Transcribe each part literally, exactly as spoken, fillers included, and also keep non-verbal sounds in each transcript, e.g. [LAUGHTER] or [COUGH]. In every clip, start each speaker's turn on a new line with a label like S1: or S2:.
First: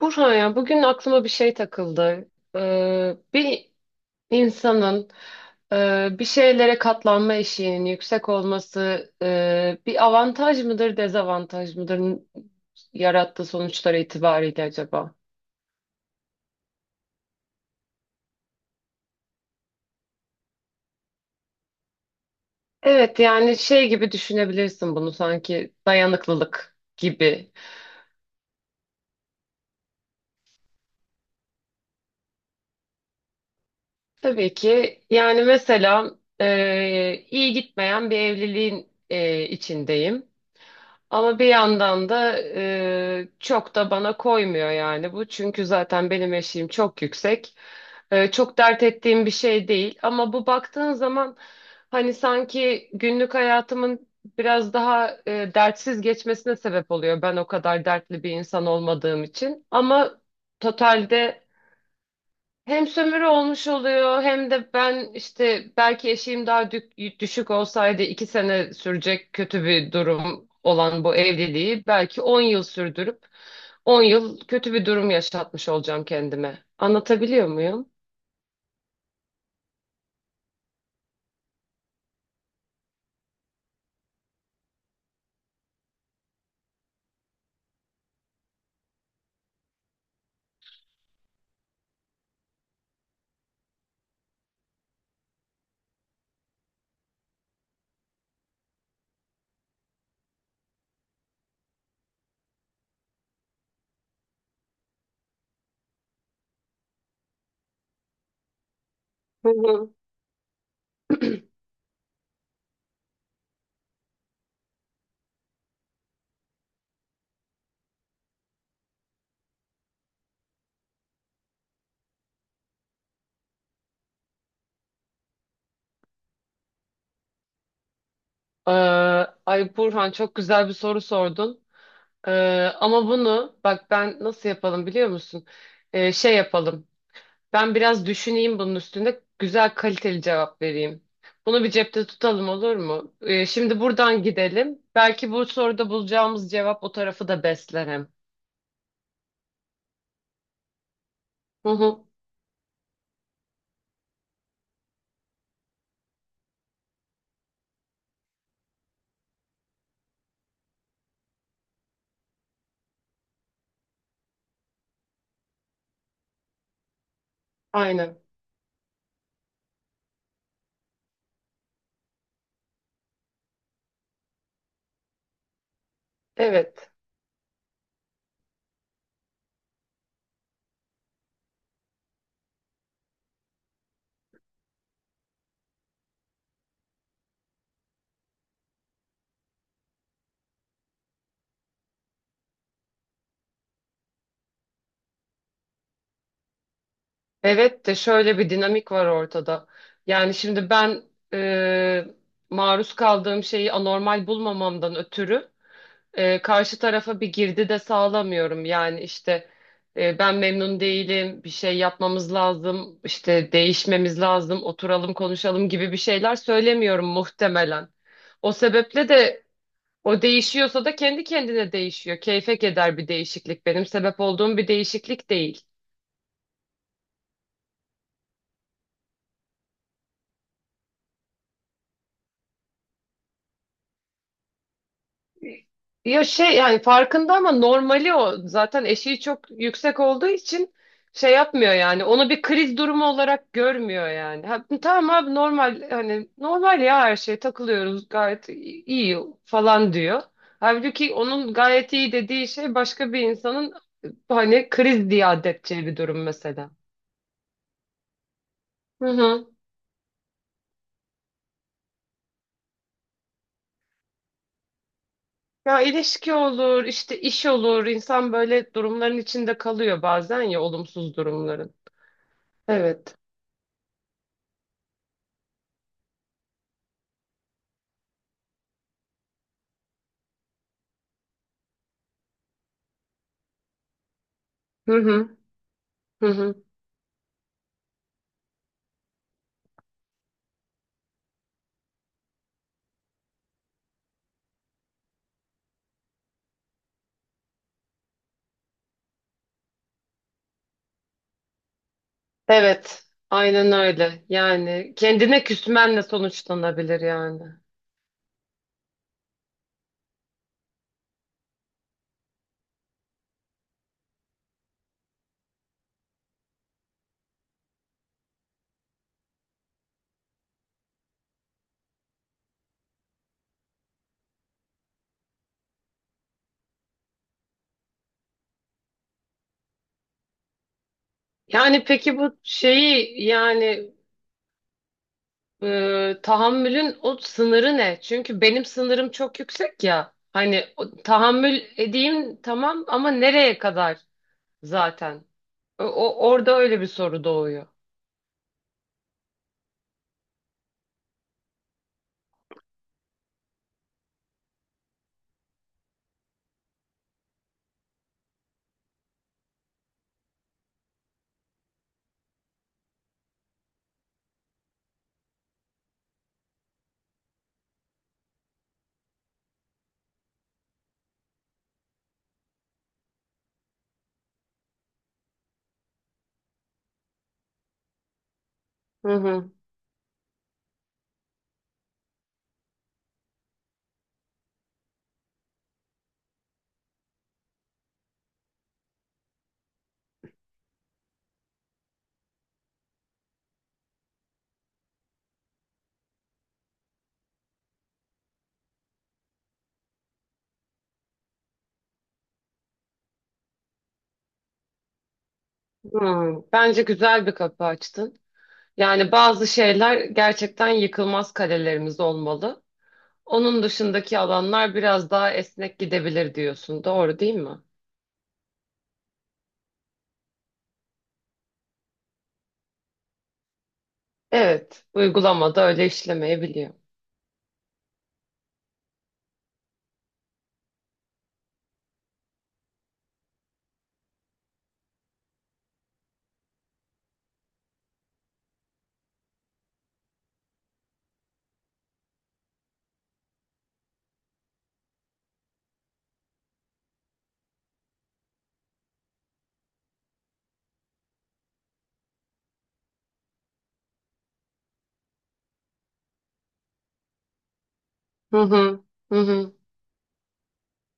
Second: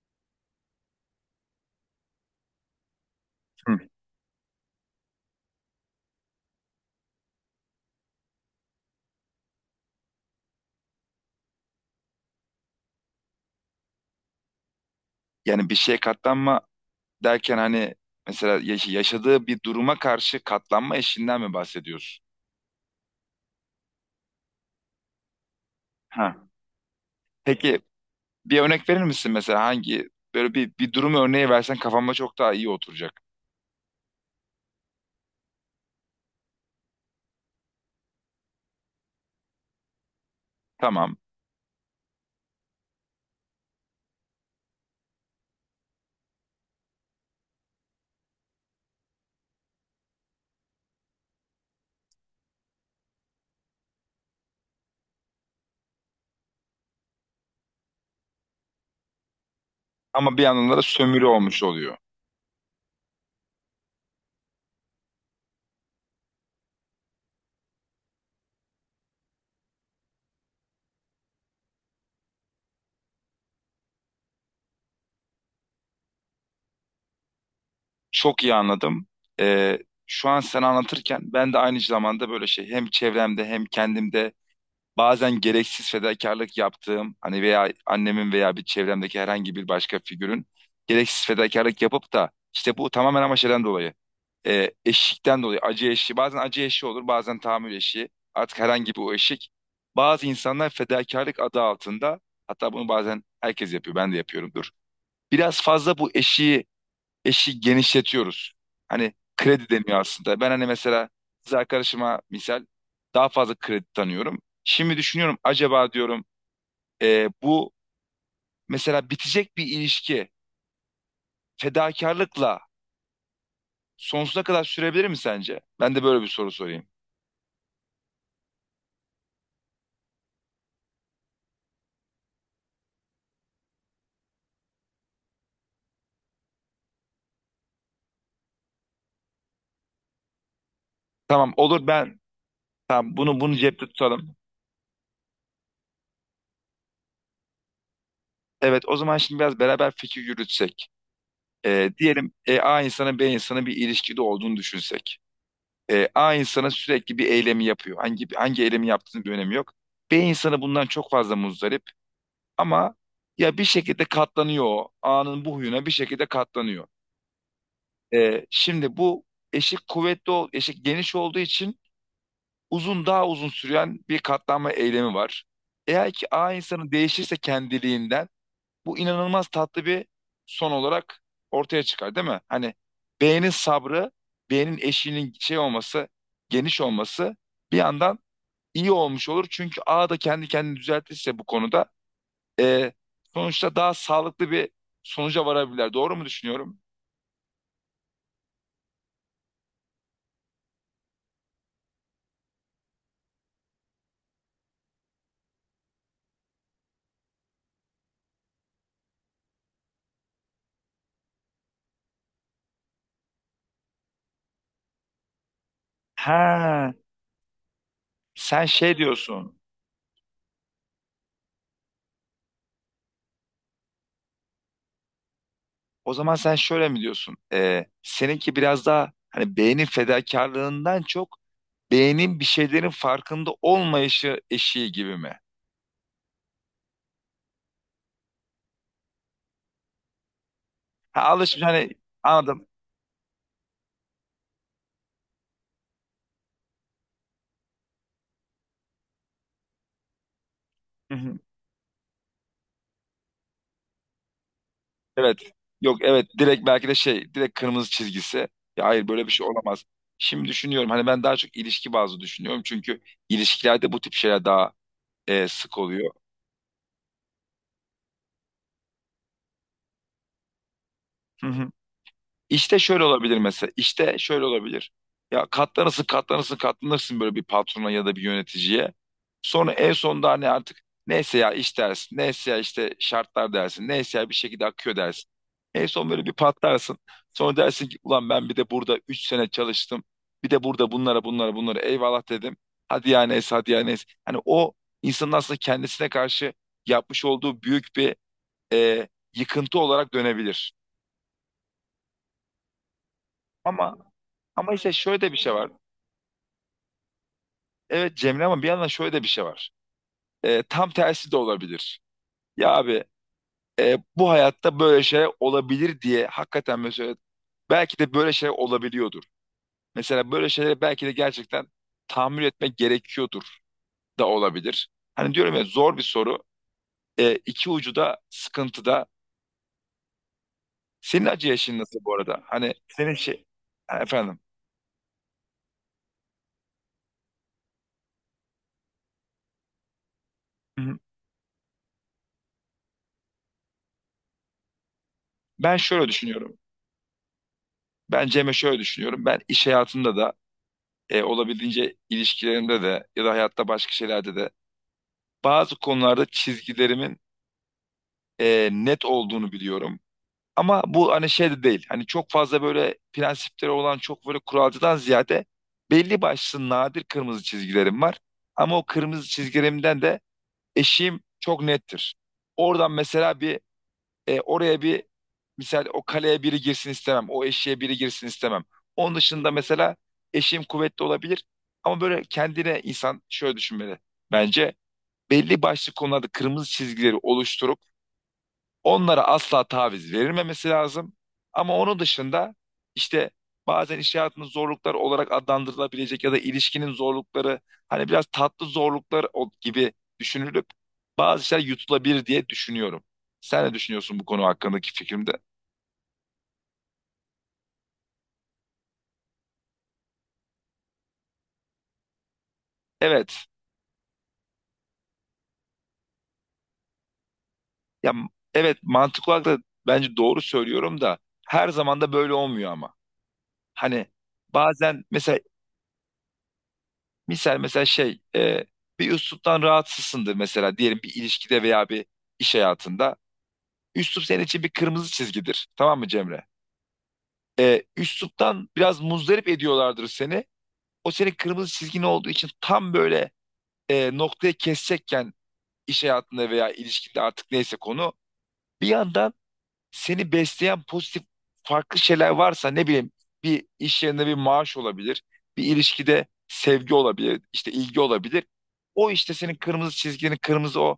S1: Burhan ya bugün aklıma bir şey takıldı. Ee, bir
S2: Hı.
S1: insanın e, bir şeylere katlanma eşiğinin yüksek olması e, bir avantaj mıdır, dezavantaj mıdır yarattığı sonuçlar itibariyle acaba?
S2: Yani bir şeye katlanma derken hani mesela yaş- yaşadığı bir duruma karşı katlanma eşiğinden mi bahsediyorsun?
S1: Evet yani şey gibi düşünebilirsin bunu sanki
S2: Ha.
S1: dayanıklılık gibi.
S2: Peki bir örnek verir misin mesela hangi böyle bir, bir durum örneği versen kafamda çok daha iyi oturacak.
S1: Tabii ki yani mesela e, iyi gitmeyen bir evliliğin e, içindeyim.
S2: Tamam.
S1: Ama bir yandan da e, çok da bana koymuyor yani bu. Çünkü zaten benim eşiğim çok yüksek. E, çok dert ettiğim bir şey değil. Ama bu baktığın zaman hani sanki günlük hayatımın biraz daha e, dertsiz geçmesine sebep oluyor. Ben o kadar dertli bir insan olmadığım için. Ama
S2: Ama bir yandan da sömürü
S1: totalde
S2: olmuş oluyor.
S1: hem sömürü olmuş oluyor hem de ben işte belki eşiğim daha dük- düşük olsaydı iki sene sürecek kötü bir durum olan bu evliliği belki on yıl sürdürüp on yıl kötü bir durum yaşatmış olacağım kendime. Anlatabiliyor muyum?
S2: Çok iyi anladım. Ee, Şu an sen anlatırken ben de aynı zamanda böyle şey hem çevremde hem kendimde bazen gereksiz fedakarlık yaptığım hani veya annemin veya bir çevremdeki herhangi bir başka figürün gereksiz fedakarlık yapıp da işte bu tamamen ama şeyden dolayı e, eşikten dolayı acı eşiği, bazen acı eşiği olur bazen tahammül eşiği, artık herhangi bir o eşik, bazı insanlar fedakarlık adı altında, hatta bunu bazen herkes yapıyor ben de yapıyorumdur, biraz fazla bu eşiği eşi genişletiyoruz. Hani
S1: Hı
S2: kredi
S1: hı.
S2: deniyor aslında. Ben hani mesela kız arkadaşıma misal daha fazla kredi tanıyorum. Şimdi düşünüyorum acaba diyorum, e, bu mesela bitecek bir ilişki fedakarlıkla sonsuza kadar sürebilir mi sence? Ben de böyle bir soru sorayım.
S1: Ee, Ay Burhan çok güzel bir soru sordun. Ee, Ama bunu bak ben nasıl yapalım biliyor musun? Ee, şey yapalım. Ben biraz düşüneyim bunun üstünde. Güzel kaliteli cevap vereyim.
S2: Tamam,
S1: Bunu bir
S2: olur,
S1: cepte
S2: ben
S1: tutalım olur mu?
S2: tamam bunu
S1: Ee,
S2: bunu
S1: şimdi
S2: cepte
S1: buradan
S2: tutalım.
S1: gidelim. Belki bu soruda bulacağımız cevap o tarafı da besler hem.
S2: Evet, o zaman şimdi biraz beraber fikir yürütsek.
S1: Hı
S2: E,
S1: hı.
S2: diyelim e, A insanı B insanı bir ilişkide olduğunu düşünsek. E, A insana sürekli bir eylemi yapıyor. Hangi hangi eylemi yaptığının bir önemi yok. B insanı bundan çok fazla muzdarip, ama ya bir şekilde katlanıyor o. A'nın bu huyuna bir şekilde katlanıyor.
S1: Aynen.
S2: E, şimdi bu eşik kuvvetli, ol- eşik geniş olduğu için uzun daha uzun süren bir katlanma eylemi var. Eğer ki A
S1: Evet.
S2: insanı değişirse kendiliğinden, bu inanılmaz tatlı bir son olarak ortaya çıkar değil mi? Hani B'nin sabrı, B'nin eşiğinin şey olması, geniş olması bir yandan iyi olmuş olur. Çünkü A da kendi kendini düzeltirse bu konuda e, sonuçta daha sağlıklı bir sonuca varabilirler. Doğru mu düşünüyorum?
S1: Evet de şöyle bir dinamik var ortada. Yani şimdi ben e, maruz kaldığım şeyi anormal bulmamamdan ötürü e, karşı tarafa bir girdi de sağlamıyorum. Yani işte e, ben memnun değilim, bir şey yapmamız lazım, işte değişmemiz lazım, oturalım konuşalım gibi bir şeyler
S2: Ha,
S1: söylemiyorum muhtemelen. O
S2: sen şey
S1: sebeple de
S2: diyorsun.
S1: o değişiyorsa da kendi kendine değişiyor. Keyfek eder bir değişiklik. Benim sebep olduğum bir değişiklik değil.
S2: O zaman sen şöyle mi diyorsun? E, seninki biraz daha hani beynin fedakarlığından çok beynin bir şeylerin farkında olmayışı eşiği gibi mi?
S1: Ya şey yani farkında ama normali o. Zaten eşiği çok yüksek olduğu için
S2: Ha,
S1: şey
S2: alışmış
S1: yapmıyor
S2: hani,
S1: yani. Onu bir
S2: anladım.
S1: kriz durumu olarak görmüyor yani. Ha, tamam abi normal hani normal ya her şey takılıyoruz gayet i- iyi falan diyor. Halbuki
S2: [LAUGHS]
S1: onun gayet iyi dediği şey başka bir insanın hani kriz diye
S2: Evet.
S1: addedeceği bir
S2: Yok,
S1: durum
S2: evet, direkt
S1: mesela.
S2: belki de şey, direkt kırmızı çizgisi. Ya
S1: Hı
S2: hayır, böyle bir şey
S1: hı.
S2: olamaz. Şimdi düşünüyorum hani ben daha çok ilişki bazlı düşünüyorum. Çünkü ilişkilerde bu tip şeyler daha e, sık
S1: Ya
S2: oluyor.
S1: ilişki olur, işte iş olur. İnsan böyle durumların içinde kalıyor bazen ya olumsuz
S2: Hı hı.
S1: durumların.
S2: İşte şöyle
S1: Evet.
S2: olabilir mesela. İşte şöyle olabilir. Ya katlanırsın, katlanırsın, katlanırsın böyle bir patrona ya da bir yöneticiye. Sonra en sonunda hani artık neyse ya iş dersin, neyse ya işte şartlar dersin, neyse ya bir şekilde
S1: Hı
S2: akıyor dersin.
S1: hı.
S2: En son
S1: Hı
S2: böyle bir
S1: hı.
S2: patlarsın. Sonra dersin ki ulan ben bir de burada üç sene çalıştım. Bir de burada bunlara bunlara bunlara eyvallah dedim. Hadi ya neyse, hadi ya neyse. Hani o insanın aslında kendisine karşı yapmış olduğu büyük bir e, yıkıntı olarak dönebilir.
S1: Evet, aynen
S2: Ama
S1: öyle.
S2: Ama işte
S1: Yani
S2: şöyle de bir
S1: kendine
S2: şey var.
S1: küsmenle sonuçlanabilir yani.
S2: Evet Cemre, ama bir yandan şöyle de bir şey var. Ee, tam tersi de olabilir. Ya abi, e, bu hayatta böyle şeyler olabilir diye hakikaten, mesela belki de böyle şeyler olabiliyordur. Mesela böyle şeyleri belki de gerçekten tahammül etmek gerekiyordur da olabilir. Hani diyorum ya, zor bir soru. Ee, iki ucu da sıkıntıda. Senin acı yaşın
S1: Yani
S2: nasıl bu
S1: peki bu
S2: arada? Hani senin
S1: şeyi
S2: şey,
S1: yani
S2: ha, efendim.
S1: e, tahammülün o sınırı ne? Çünkü benim sınırım çok yüksek ya. Hani
S2: Hı hı.
S1: o- tahammül edeyim tamam ama nereye kadar zaten?
S2: Ben
S1: O,
S2: şöyle
S1: o- orada
S2: düşünüyorum.
S1: öyle bir soru doğuyor.
S2: Ben Cem'e şöyle düşünüyorum. Ben iş hayatında da e, olabildiğince ilişkilerimde de ya da hayatta başka şeylerde de bazı konularda çizgilerimin e, net olduğunu biliyorum. Ama bu hani şey de değil. Hani çok fazla böyle prensipleri olan çok böyle kuralcıdan ziyade belli başlı nadir kırmızı çizgilerim var. Ama o kırmızı çizgilerimden de eşiğim çok nettir. Oradan mesela bir e, oraya bir misal, o kaleye biri girsin istemem. O eşiğe biri girsin istemem.
S1: Hı
S2: Onun dışında
S1: hı.
S2: mesela eşim kuvvetli olabilir. Ama böyle kendine insan şöyle düşünmeli. Bence belli başlı konularda kırmızı çizgileri oluşturup onlara asla taviz verilmemesi lazım. Ama onun dışında işte bazen iş hayatının zorluklar olarak adlandırılabilecek ya da ilişkinin zorlukları hani biraz tatlı zorluklar o- gibi düşünülüp bazı şeyler yutulabilir diye düşünüyorum. Sen ne düşünüyorsun bu konu hakkındaki fikrimde?
S1: Hı. Bence güzel bir kapı açtın. Yani bazı şeyler gerçekten yıkılmaz kalelerimiz olmalı.
S2: Evet.
S1: Onun dışındaki alanlar biraz daha esnek gidebilir diyorsun. Doğru değil mi?
S2: Ya m- evet, mantıklı olarak da bence doğru söylüyorum da her zaman da böyle olmuyor ama. Hani
S1: Evet,
S2: bazen mesela,
S1: uygulamada öyle işlemeyebiliyor.
S2: misal mesela şey e, bir üsluptan rahatsızsındır mesela, diyelim bir ilişkide veya bir iş hayatında. Üslup senin için bir kırmızı çizgidir. Tamam mı Cemre? E, üsluptan biraz muzdarip ediyorlardır seni. O senin kırmızı çizgin olduğu için tam böyle e, noktaya kesecekken iş hayatında veya ilişkide artık neyse konu. Bir anda seni besleyen pozitif farklı şeyler varsa, ne bileyim, bir iş yerinde bir maaş olabilir, bir ilişkide sevgi olabilir, işte ilgi
S1: Hı
S2: olabilir.
S1: hı,
S2: O
S1: hı
S2: işte
S1: hı.
S2: senin kırmızı çizgini, kırmızı o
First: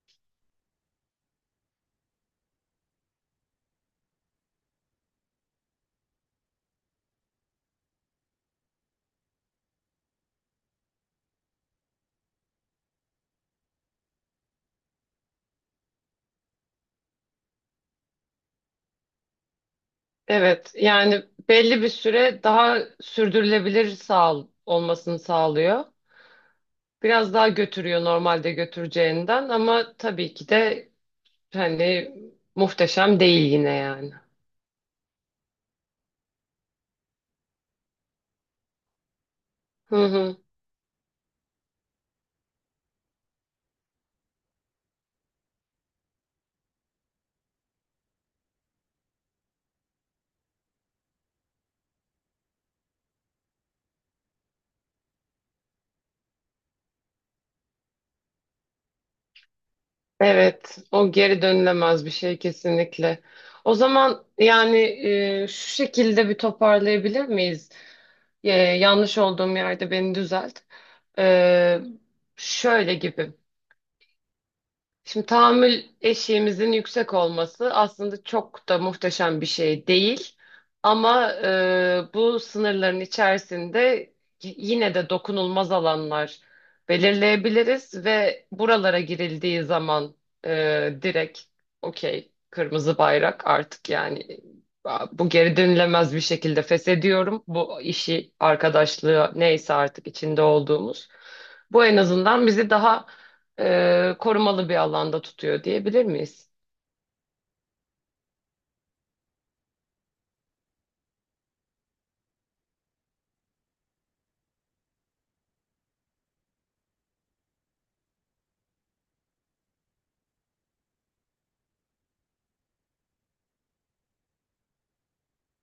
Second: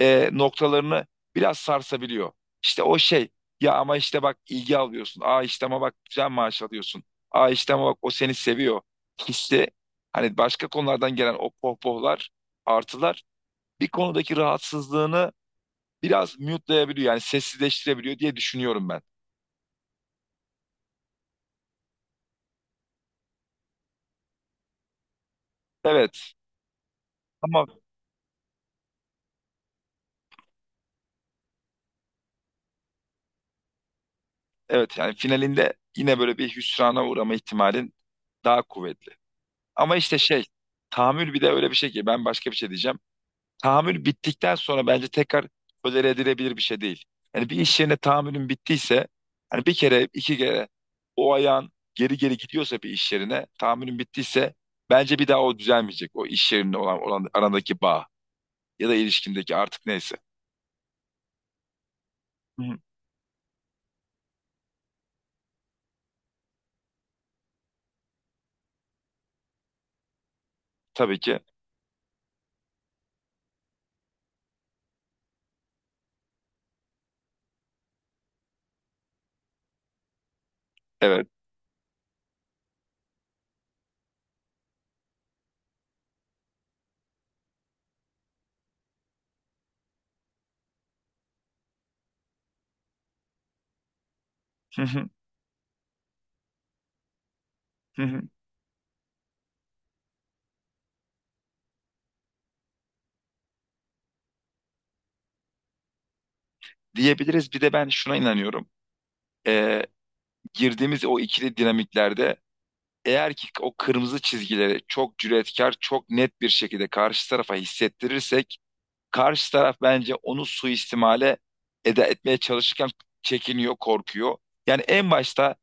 S2: e, noktalarını biraz sarsabiliyor. İşte o şey, ya ama işte bak ilgi alıyorsun. Aa işte ama bak güzel maaş alıyorsun. Aa işte ama bak o seni seviyor. Hissi hani başka konulardan gelen o pohpohlar, artılar bir konudaki rahatsızlığını biraz mute'layabiliyor, yani sessizleştirebiliyor diye düşünüyorum ben.
S1: Evet, yani belli bir süre daha sürdürülebilir sağ olmasını sağlıyor.
S2: Evet.
S1: Biraz daha
S2: Ama
S1: götürüyor normalde götüreceğinden ama tabii ki de hani muhteşem değil yine yani.
S2: evet, yani finalinde yine böyle bir hüsrana uğrama ihtimalin daha kuvvetli. Ama
S1: Hı
S2: işte
S1: hı.
S2: şey, tahammül bir de öyle bir şey ki ben başka bir şey diyeceğim. Tahammül bittikten sonra bence tekrar tolere edilebilir bir şey değil. Yani bir iş yerine tahammülün bittiyse hani bir kere iki kere o ayağın geri geri gidiyorsa bir iş yerine tahammülün bittiyse bence bir daha o düzelmeyecek. O iş yerinde olan, olan arandaki bağ ya da ilişkindeki artık neyse.
S1: Evet, o geri dönülemez bir şey
S2: Hı hı.
S1: kesinlikle. O zaman yani e, şu şekilde bir toparlayabilir miyiz? E, yanlış olduğum yerde beni düzelt.
S2: Tabii ki
S1: E, Şöyle gibi. Şimdi tahammül eşiğimizin yüksek olması aslında çok da muhteşem bir şey değil.
S2: evet.
S1: Ama e, bu sınırların içerisinde y- yine de dokunulmaz alanlar belirleyebiliriz ve buralara girildiği zaman e, direkt okey kırmızı bayrak artık yani
S2: Hı hı.
S1: bu geri dönülemez bir şekilde feshediyorum. Bu
S2: Hı hı.
S1: işi, arkadaşlığı neyse artık içinde olduğumuz. Bu en azından bizi daha e, korumalı bir alanda tutuyor diyebilir miyiz?
S2: Diyebiliriz. Bir de ben şuna inanıyorum. Ee, Girdiğimiz o ikili dinamiklerde eğer ki o kırmızı çizgileri çok cüretkar, çok net bir şekilde karşı tarafa hissettirirsek, karşı taraf bence onu suistimale eda etmeye çalışırken çekiniyor, korkuyor. Yani en başta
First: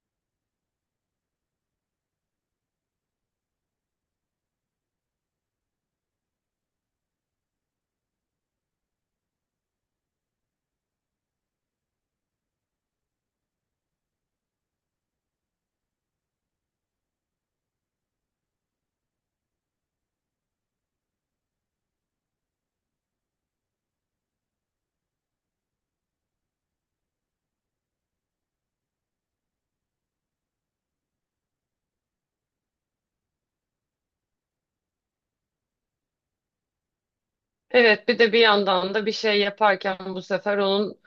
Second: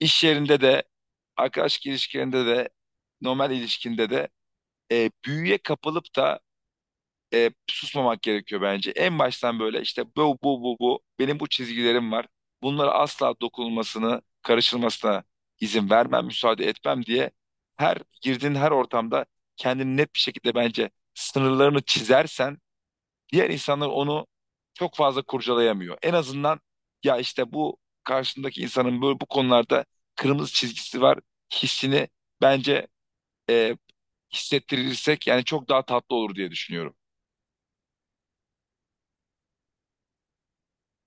S2: iş yerinde de, arkadaş ilişkilerinde de, normal ilişkinde de e, büyüye kapılıp da e, susmamak gerekiyor bence. En baştan böyle işte bu bu bu bu benim bu çizgilerim var. Bunlara asla dokunulmasını, karışılmasına izin vermem, müsaade etmem diye her girdiğin her ortamda kendini net bir şekilde bence sınırlarını çizersen diğer insanlar onu çok fazla kurcalayamıyor. En azından ya işte bu karşındaki insanın böyle bu konularda kırmızı çizgisi var hissini bence e, hissettirirsek yani çok daha tatlı olur diye düşünüyorum.
S1: Evet, bir de bir yandan da bir şey yaparken bu sefer onun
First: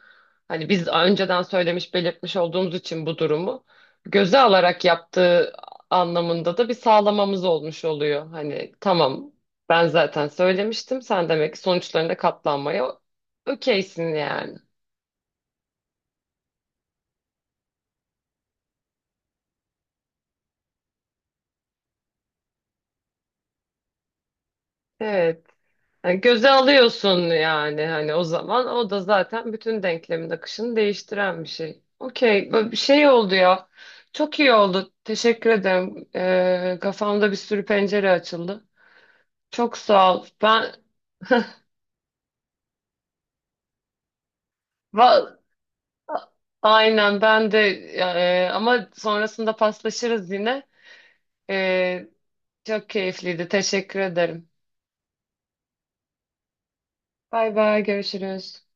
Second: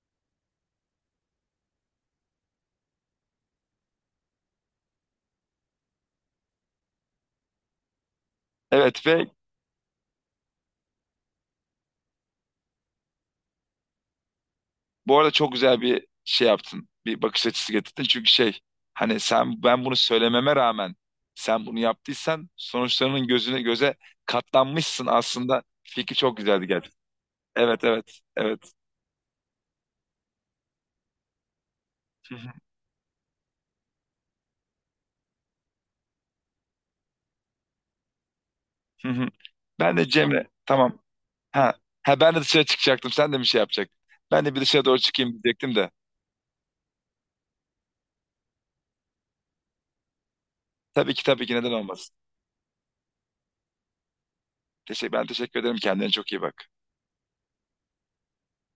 S1: hani biz önceden söylemiş belirtmiş olduğumuz için bu durumu göze alarak yaptığı anlamında da bir sağlamamız olmuş oluyor. Hani
S2: Evet ve
S1: tamam ben zaten söylemiştim sen demek ki sonuçlarına katlanmaya okeysin yani.
S2: bu arada çok güzel bir şey yaptın. Bir bakış açısı getirdin. Çünkü şey, hani sen, ben bunu söylememe rağmen sen bunu yaptıysan sonuçlarının gözüne göze katlanmışsın
S1: Evet.
S2: aslında. Fikri
S1: Yani
S2: çok
S1: göze
S2: güzeldi gerçekten.
S1: alıyorsun
S2: Evet,
S1: yani hani
S2: evet,
S1: o
S2: evet.
S1: zaman o da zaten bütün denklemin akışını değiştiren bir şey.
S2: Hı hı,
S1: Okey, bu bir şey oldu ya. Çok iyi oldu. Teşekkür ederim. Ee, kafamda bir sürü pencere açıldı.
S2: hı hı.
S1: Çok
S2: Ben de
S1: sağ ol.
S2: Cemre,
S1: Ben
S2: tamam. Ha, ha, ben de dışarı çıkacaktım. Sen de bir şey yapacaktın. Ben de bir dışarı doğru
S1: va-
S2: çıkayım diyecektim de.
S1: aynen ben de e, ama sonrasında paslaşırız yine.
S2: Tabii ki, tabii ki, neden
S1: Ee,
S2: olmasın.
S1: Çok keyifliydi. Teşekkür ederim.
S2: Teşekkür, ben teşekkür ederim. Kendine çok iyi bak.
S1: Bay bay görüşürüz.